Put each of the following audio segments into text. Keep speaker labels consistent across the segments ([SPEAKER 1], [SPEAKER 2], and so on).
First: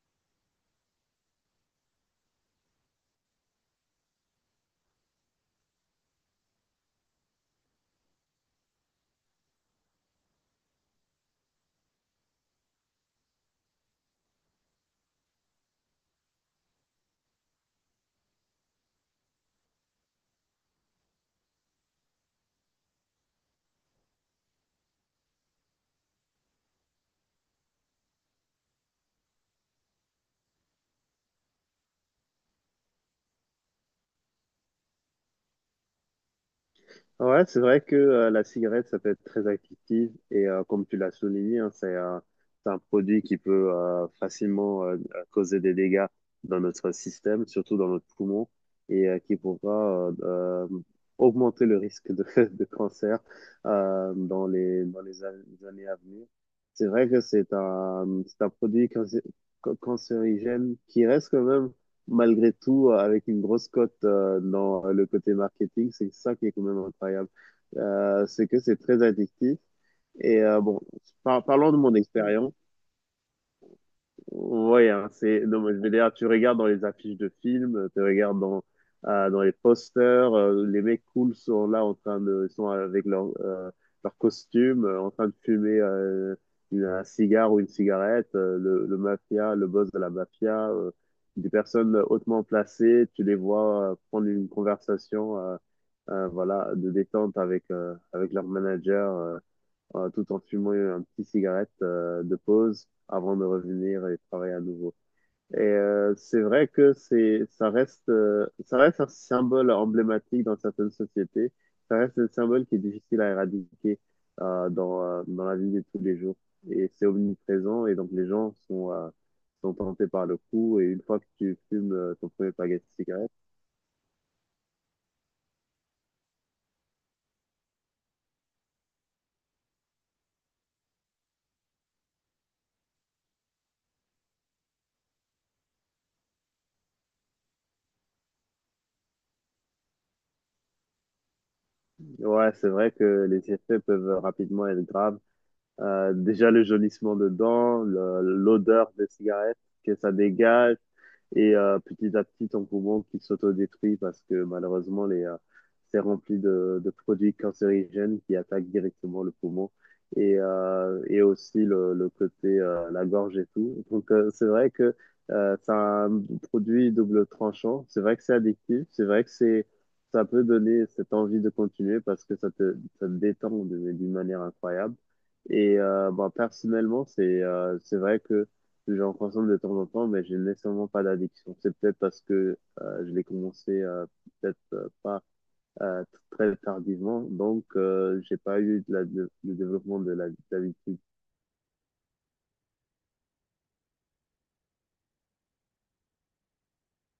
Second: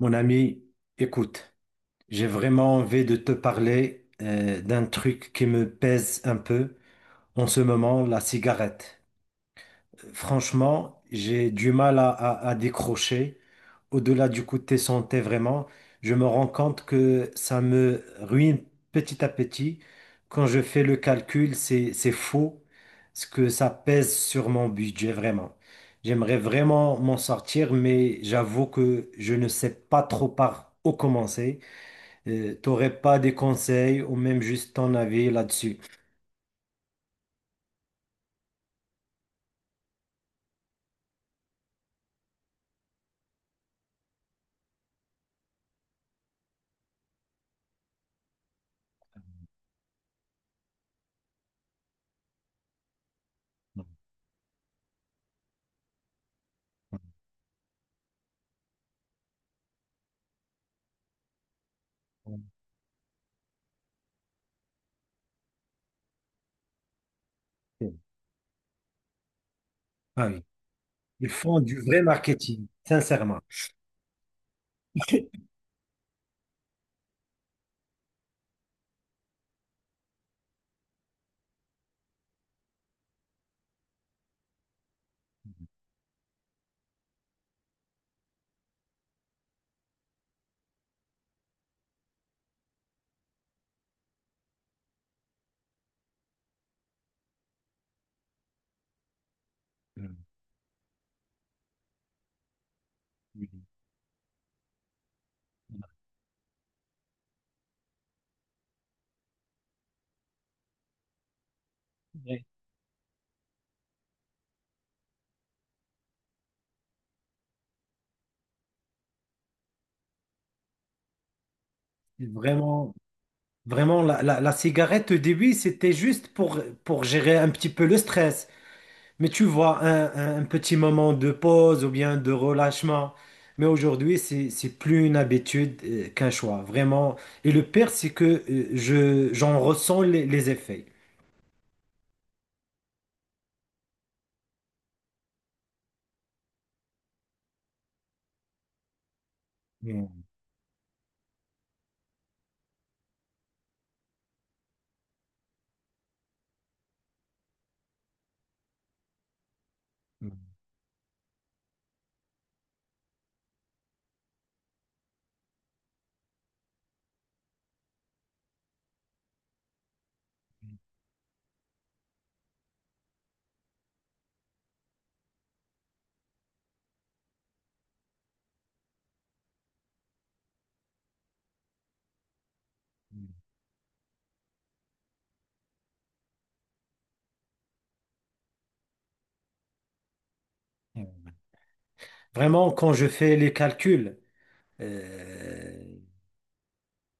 [SPEAKER 1] Mon ami, écoute, j'ai vraiment envie de te parler d'un truc qui me pèse un peu en ce moment, la cigarette. Franchement, j'ai du mal à décrocher. Au-delà du côté santé, vraiment, je me rends compte que ça me ruine petit à petit. Quand je fais le calcul, c'est faux ce que ça pèse sur mon budget, vraiment. J'aimerais vraiment m'en sortir, mais j'avoue que je ne sais pas trop par où commencer. T'aurais pas des conseils ou même juste ton avis là-dessus?
[SPEAKER 2] Ouais, c'est vrai que la cigarette, ça peut être très addictif et comme tu l'as souligné, hein, c'est un produit qui peut facilement causer des dégâts dans notre système, surtout dans notre poumon, et qui pourra augmenter le risque de cancer dans les, les années à venir. C'est vrai que c'est un produit cancérigène qui reste quand même malgré tout, avec une grosse cote dans le côté marketing, c'est ça qui est quand même incroyable. C'est que c'est très addictif.
[SPEAKER 1] Ah
[SPEAKER 2] Et
[SPEAKER 1] oui,
[SPEAKER 2] bon,
[SPEAKER 1] ils font
[SPEAKER 2] parlons de
[SPEAKER 1] du
[SPEAKER 2] mon
[SPEAKER 1] vrai
[SPEAKER 2] expérience.
[SPEAKER 1] marketing, sincèrement.
[SPEAKER 2] Ouais, hein, c'est, non, mais je veux dire, tu regardes dans les affiches de films, dans les posters, les mecs cool sont là en train de, ils sont avec leur costume, en train de fumer un cigare ou une cigarette, le mafia, le boss de la mafia, des personnes hautement placées, tu les vois prendre une conversation, voilà, de détente avec leur manager.
[SPEAKER 1] Euh,
[SPEAKER 2] Tout en fumant un petit cigarette de pause avant de
[SPEAKER 1] Oui.
[SPEAKER 2] revenir et travailler à nouveau. Et c'est vrai que ça reste un symbole emblématique dans certaines sociétés. Ça reste un
[SPEAKER 1] Ouais.
[SPEAKER 2] symbole qui est difficile à éradiquer dans la vie de tous les jours. Et c'est omniprésent et donc les gens sont, sont tentés par le coup. Et une fois que tu fumes ton premier paquet de
[SPEAKER 1] Vraiment,
[SPEAKER 2] cigarettes,
[SPEAKER 1] vraiment, la cigarette au début, c'était juste pour gérer un petit peu le stress. Mais tu vois, un petit moment de pause ou bien de relâchement. Mais aujourd'hui, c'est plus une habitude qu'un choix, vraiment. Et le pire, c'est que j'en ressens les effets.
[SPEAKER 2] ouais, c'est vrai que les effets peuvent rapidement être graves. Déjà le jaunissement dedans, l'odeur des cigarettes que ça
[SPEAKER 1] Mm,
[SPEAKER 2] dégage, et petit à petit, ton poumon qui s'autodétruit parce que malheureusement, c'est rempli de produits cancérigènes qui attaquent directement le poumon
[SPEAKER 1] mm,
[SPEAKER 2] et aussi le côté, la gorge et tout. Donc, c'est vrai que c'est un produit double tranchant. C'est vrai que c'est addictif. C'est vrai que ça peut donner cette envie de continuer parce que ça te détend d'une manière incroyable. Et bon, personnellement, c'est vrai que j'en consomme de temps en temps, mais j'ai nécessairement pas d'addiction. C'est peut-être parce que je l'ai
[SPEAKER 1] mm,
[SPEAKER 2] commencé peut-être pas très tardivement, donc j'ai pas eu le développement d'habitude.
[SPEAKER 1] mm. Vraiment, quand je fais les calculs, euh,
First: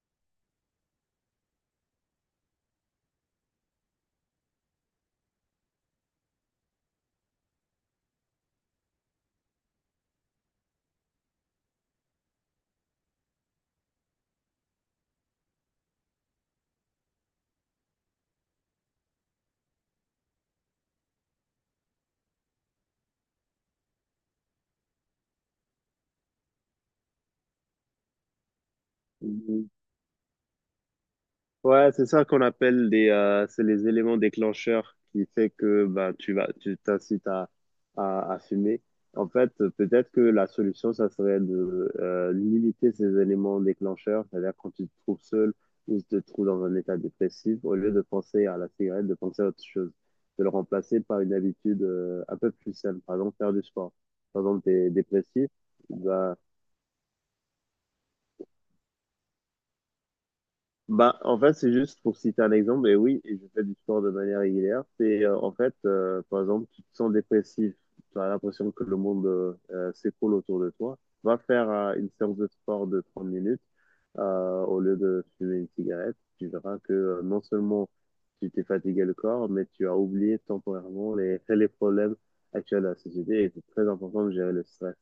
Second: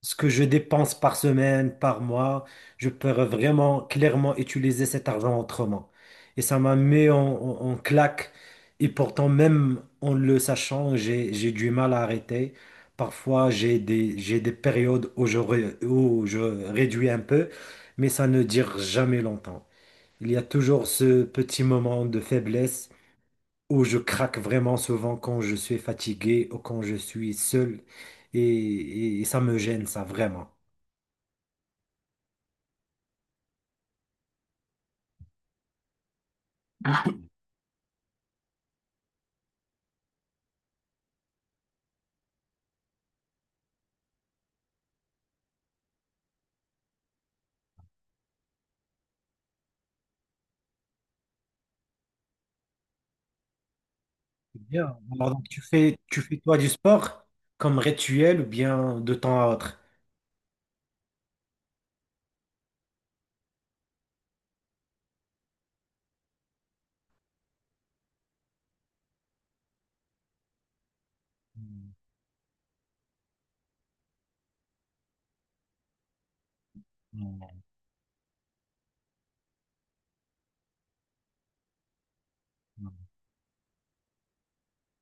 [SPEAKER 1] ce que je dépense par semaine, par mois, je peux vraiment clairement utiliser cet argent autrement. Et ça m'a mis en claque. Et pourtant, même en le sachant, j'ai du mal à arrêter. Parfois, j'ai des périodes où je réduis un peu, mais ça ne dure jamais longtemps. Il y a toujours ce petit moment de faiblesse où je craque vraiment souvent quand je suis fatigué ou quand je suis seul. Et ça me gêne, ça, vraiment.
[SPEAKER 2] Ouais, c'est ça qu'on appelle des, c'est les éléments déclencheurs qui fait que bah, tu t'incites à fumer. En fait, peut-être que la solution, ça serait de limiter ces éléments déclencheurs, c'est-à-dire quand tu te trouves seul ou tu te trouves dans un état dépressif, au lieu de penser à la cigarette, de penser à autre chose, de le remplacer par une habitude un peu plus saine, par exemple faire du sport. Par exemple, tu es
[SPEAKER 1] Bien. Alors, donc,
[SPEAKER 2] dépressif,
[SPEAKER 1] tu fais
[SPEAKER 2] bah.
[SPEAKER 1] toi du sport comme rituel ou bien de temps à autre?
[SPEAKER 2] Bah, en fait, c'est juste pour citer un exemple, et oui, et je fais du sport de manière régulière. C'est En fait, par exemple, tu te sens dépressif, tu as l'impression que le monde s'écroule autour de toi. Va faire une séance de sport de 30 minutes au lieu de fumer une cigarette. Tu verras que non
[SPEAKER 1] Non,
[SPEAKER 2] seulement tu t'es fatigué le corps, mais tu as oublié temporairement les, les problèmes actuels de
[SPEAKER 1] non.
[SPEAKER 2] la société. Et c'est très important de gérer le stress.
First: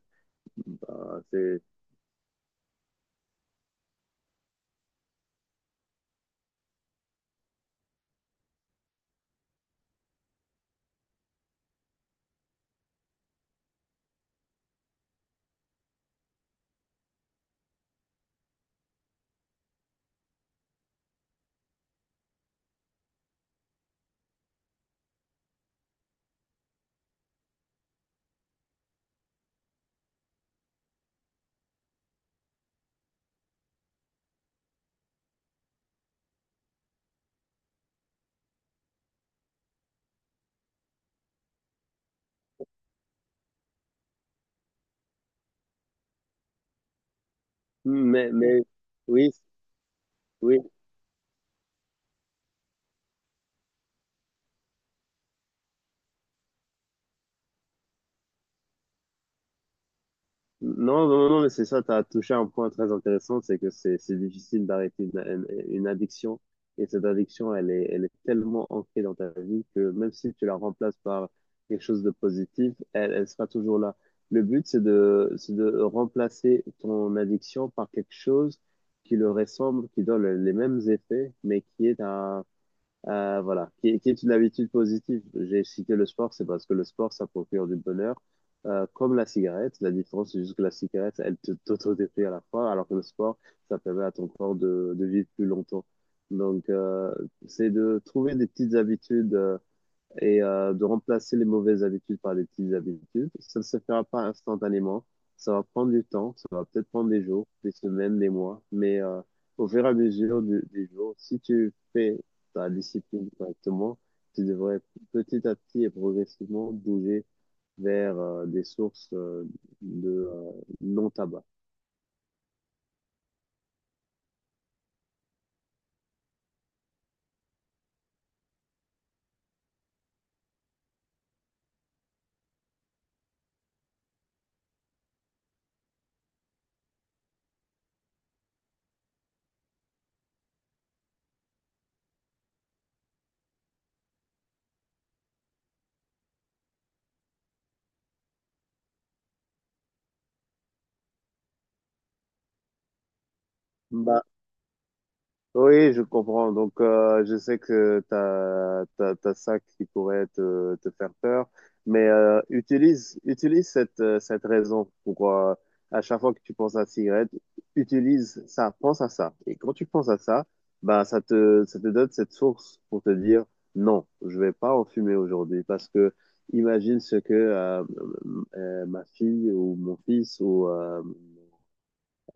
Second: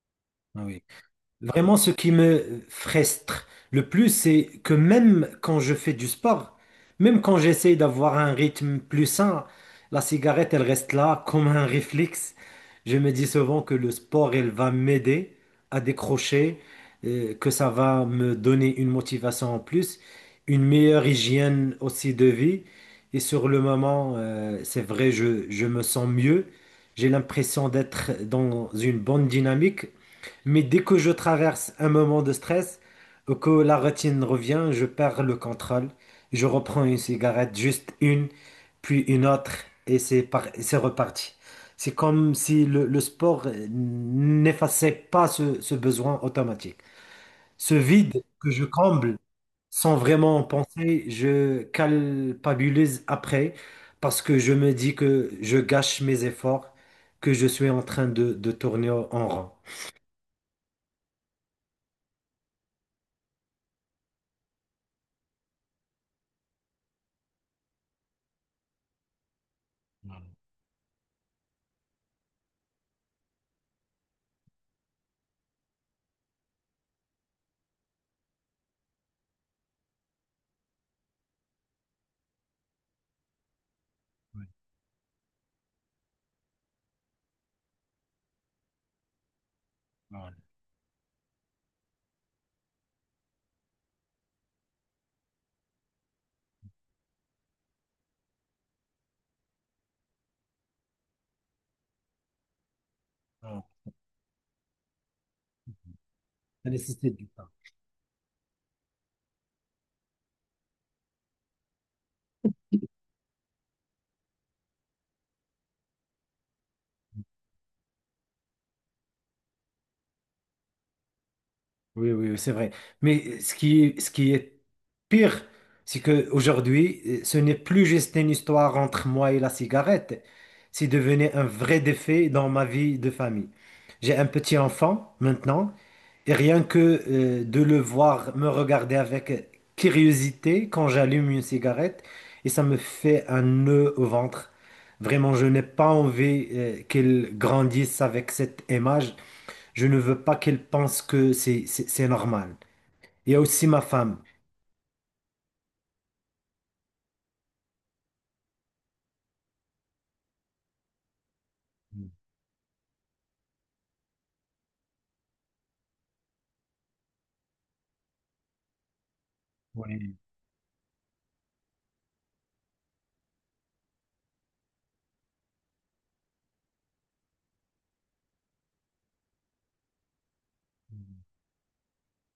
[SPEAKER 1] Ah oui.
[SPEAKER 2] Bah, c'est...
[SPEAKER 1] Vraiment, ce qui me frustre le plus, c'est que même quand je fais du sport, même quand j'essaie d'avoir un rythme plus sain, la cigarette, elle reste là comme un réflexe. Je me dis souvent que le sport, elle va m'aider à décrocher, que ça va me donner une motivation en plus, une meilleure hygiène aussi de vie. Et sur le moment, c'est vrai, je me sens mieux. J'ai l'impression d'être dans une bonne dynamique. Mais dès que je traverse un moment de stress, que la routine revient, je perds le contrôle. Je reprends une cigarette, juste une, puis une autre, et c'est reparti. C'est comme si le sport n'effaçait pas ce besoin automatique. Ce vide
[SPEAKER 2] Mais,
[SPEAKER 1] que
[SPEAKER 2] mais
[SPEAKER 1] je comble
[SPEAKER 2] oui,
[SPEAKER 1] sans vraiment en
[SPEAKER 2] oui.
[SPEAKER 1] penser, je culpabilise après parce que je me dis que je gâche mes efforts, que je suis en train de tourner en rond.
[SPEAKER 2] Non, non, non, mais c'est ça, tu as touché un point très intéressant, c'est que c'est difficile d'arrêter une addiction. Et cette addiction, elle est tellement ancrée dans ta vie que même si tu la remplaces par quelque chose de positif, elle sera toujours là. Le but, c'est de remplacer ton addiction par quelque chose qui le ressemble, qui donne les mêmes effets, mais voilà, qui est une habitude positive. J'ai cité le sport, c'est parce que le sport, ça procure du bonheur, comme la cigarette. La différence, c'est juste que la cigarette, elle te t'autodétruit à la fois, alors que le sport, ça permet à ton corps de vivre plus longtemps. Donc, c'est de trouver des petites habitudes, et de remplacer les mauvaises habitudes par des petites habitudes. Ça
[SPEAKER 1] Ouais.
[SPEAKER 2] ne se fera pas instantanément. Ça va prendre du temps. Ça va
[SPEAKER 1] Ça
[SPEAKER 2] peut-être prendre
[SPEAKER 1] nécessite
[SPEAKER 2] des
[SPEAKER 1] du
[SPEAKER 2] jours,
[SPEAKER 1] temps.
[SPEAKER 2] des semaines, des mois. Mais au fur et à mesure des jours, si tu fais ta discipline correctement, tu devrais petit à petit et progressivement bouger vers des sources de non-tabac.
[SPEAKER 1] Oui, oui, c'est vrai. Mais ce qui est pire, c'est qu'aujourd'hui, ce n'est plus juste une histoire entre moi et la cigarette. C'est devenu un vrai défi dans ma vie de famille. J'ai un petit enfant maintenant, et rien que de le voir me regarder avec curiosité quand j'allume une cigarette, et ça me fait un nœud au ventre. Vraiment, je n'ai pas envie qu'il grandisse avec cette image. Je ne veux pas qu'elle pense que c'est normal. Il y a aussi ma femme.
[SPEAKER 2] Bah, oui, je comprends. Donc, je sais que t'as ça qui pourrait te faire peur, mais
[SPEAKER 1] Mm.
[SPEAKER 2] utilise cette, cette raison pour, à chaque fois que tu penses à la cigarette, utilise ça, pense à ça. Et quand tu penses
[SPEAKER 1] Oui.
[SPEAKER 2] à ça, ben, ça te donne cette source pour te dire non, je vais pas en fumer aujourd'hui parce que imagine ce que ma fille ou mon fils ou
[SPEAKER 1] Mm.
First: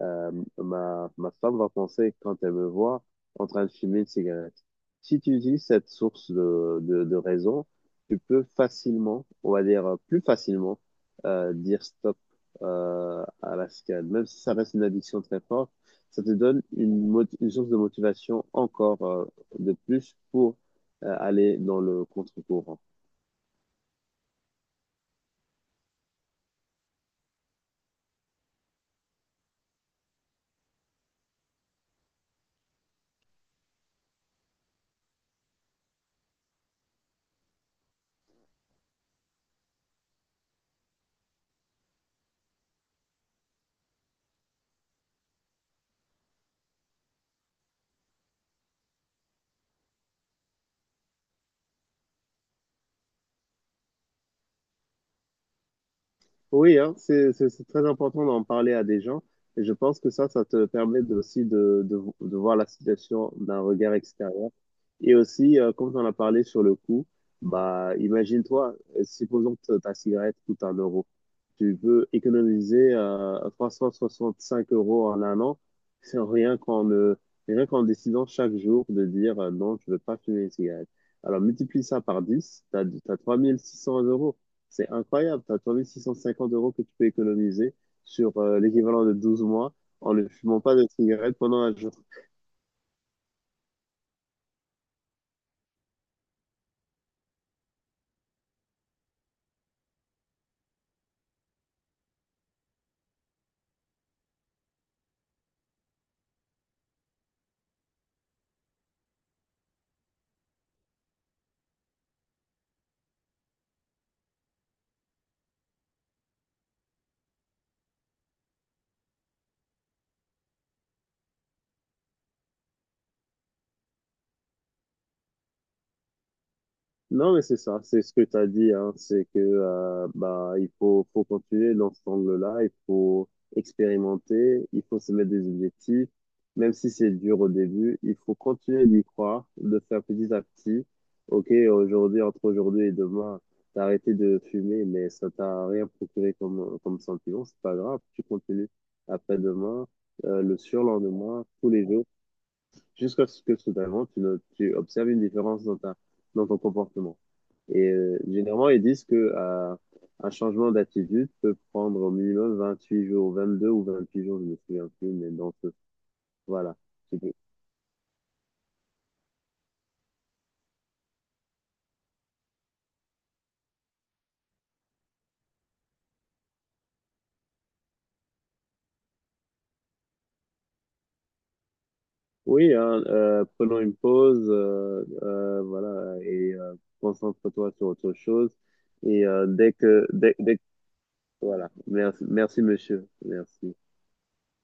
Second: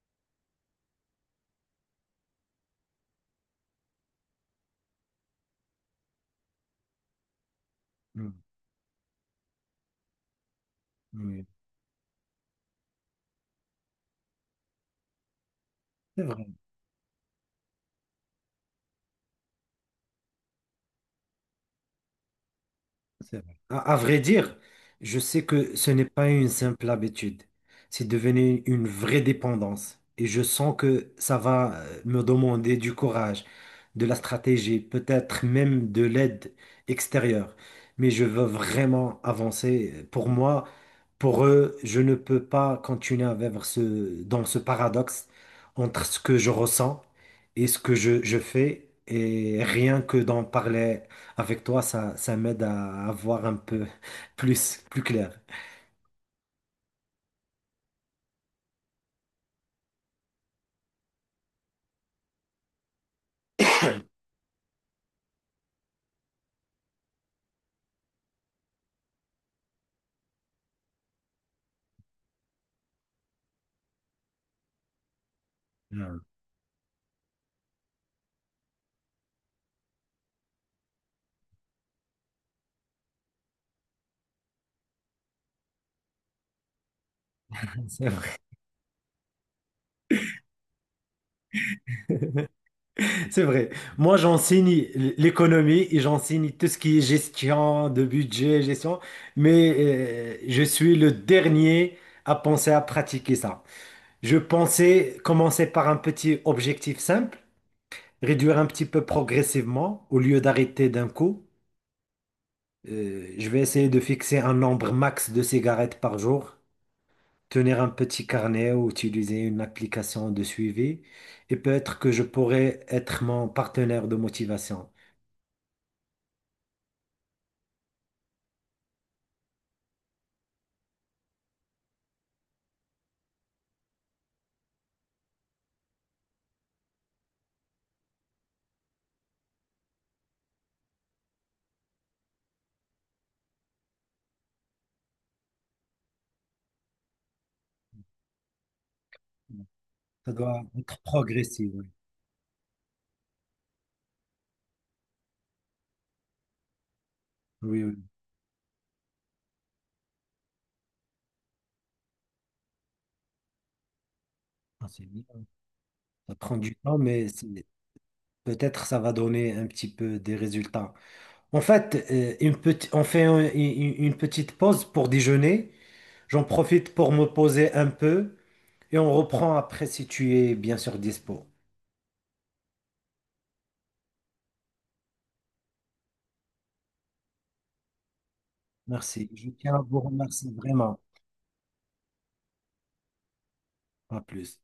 [SPEAKER 2] euh, ma, ma femme va penser, quand elle me voit, en train de fumer une cigarette. Si tu utilises cette source de raison, tu
[SPEAKER 1] Mm,
[SPEAKER 2] peux facilement, on va dire plus facilement,
[SPEAKER 1] oui.
[SPEAKER 2] dire stop à la cigarette. Même si ça reste une addiction très forte,
[SPEAKER 1] C'est
[SPEAKER 2] ça te
[SPEAKER 1] vrai.
[SPEAKER 2] donne une source de motivation encore de plus pour aller dans le contre-courant.
[SPEAKER 1] C'est vrai. À vrai dire, je sais que ce n'est pas une simple habitude. C'est devenu une vraie dépendance. Et je sens que ça va me demander du courage, de la stratégie, peut-être même de l'aide extérieure. Mais je veux vraiment avancer. Pour moi, pour eux, je ne peux pas continuer à vivre dans ce paradoxe entre ce que je ressens et ce que je fais. Et rien que d'en parler. Avec toi, ça m'aide à voir un peu plus clair.
[SPEAKER 2] Oui, hein, c'est très important d'en parler à des gens. Et je pense que ça te permet aussi de voir la situation d'un regard extérieur. Et aussi, comme on a parlé sur le coût, bah, imagine-toi, supposons que ta cigarette coûte un euro. Tu peux économiser 365 euros en un an,
[SPEAKER 1] Hmm.
[SPEAKER 2] c'est rien qu'en rien qu'en décidant chaque jour de dire non, je ne veux pas fumer une cigarette. Alors multiplie ça par 10, tu as 3600 euros. C'est incroyable. Tu as 3650 euros que tu peux économiser
[SPEAKER 1] C'est vrai.
[SPEAKER 2] sur l'équivalent de 12 mois en ne fumant pas de cigarette pendant un jour.
[SPEAKER 1] C'est vrai. Moi, j'enseigne l'économie et j'enseigne tout ce qui est gestion de budget, gestion, mais je suis le dernier à penser à pratiquer ça. Je pensais commencer par un petit objectif simple, réduire un petit peu progressivement au lieu d'arrêter d'un coup. Je vais essayer de fixer un nombre max de cigarettes par jour. Tenir un petit carnet ou utiliser une application de suivi. Et peut-être que je pourrais être mon partenaire de motivation.
[SPEAKER 2] Non, mais c'est ça, c'est ce que tu as dit, hein, c'est que bah il faut continuer dans cet angle-là, il faut expérimenter, il faut se mettre des objectifs, même si c'est dur au début, il faut continuer d'y croire, de faire petit à petit. Ok, aujourd'hui, entre aujourd'hui et demain, t'as arrêté de fumer, mais ça t'a rien procuré comme sentiment, c'est pas grave, tu continues après-demain,
[SPEAKER 1] Ça
[SPEAKER 2] le
[SPEAKER 1] doit être
[SPEAKER 2] surlendemain,
[SPEAKER 1] progressif,
[SPEAKER 2] tous
[SPEAKER 1] oui.
[SPEAKER 2] les jours, jusqu'à ce que soudainement tu, ne- tu observes une différence dans ta dans ton comportement.
[SPEAKER 1] Oui,
[SPEAKER 2] Et
[SPEAKER 1] oui.
[SPEAKER 2] généralement, ils disent que un changement d'attitude peut prendre au minimum 28 jours, 22 ou 28 jours, je me
[SPEAKER 1] Ah,
[SPEAKER 2] souviens
[SPEAKER 1] c'est
[SPEAKER 2] plus,
[SPEAKER 1] bien.
[SPEAKER 2] mais dans ce
[SPEAKER 1] Ça prend du
[SPEAKER 2] voilà.
[SPEAKER 1] temps,
[SPEAKER 2] C'est
[SPEAKER 1] mais
[SPEAKER 2] que...
[SPEAKER 1] peut-être ça va donner un petit peu des résultats. En fait, on fait une petite pause pour déjeuner. J'en profite pour me poser un peu et on reprend après si tu es bien sûr dispo.
[SPEAKER 2] Oui, hein, prenons une pause, voilà, et concentre-toi sur autre chose. Et
[SPEAKER 1] Merci. Je tiens à vous remercier
[SPEAKER 2] dès que,
[SPEAKER 1] vraiment.
[SPEAKER 2] voilà. Merci, merci, monsieur. Merci.
[SPEAKER 1] À plus.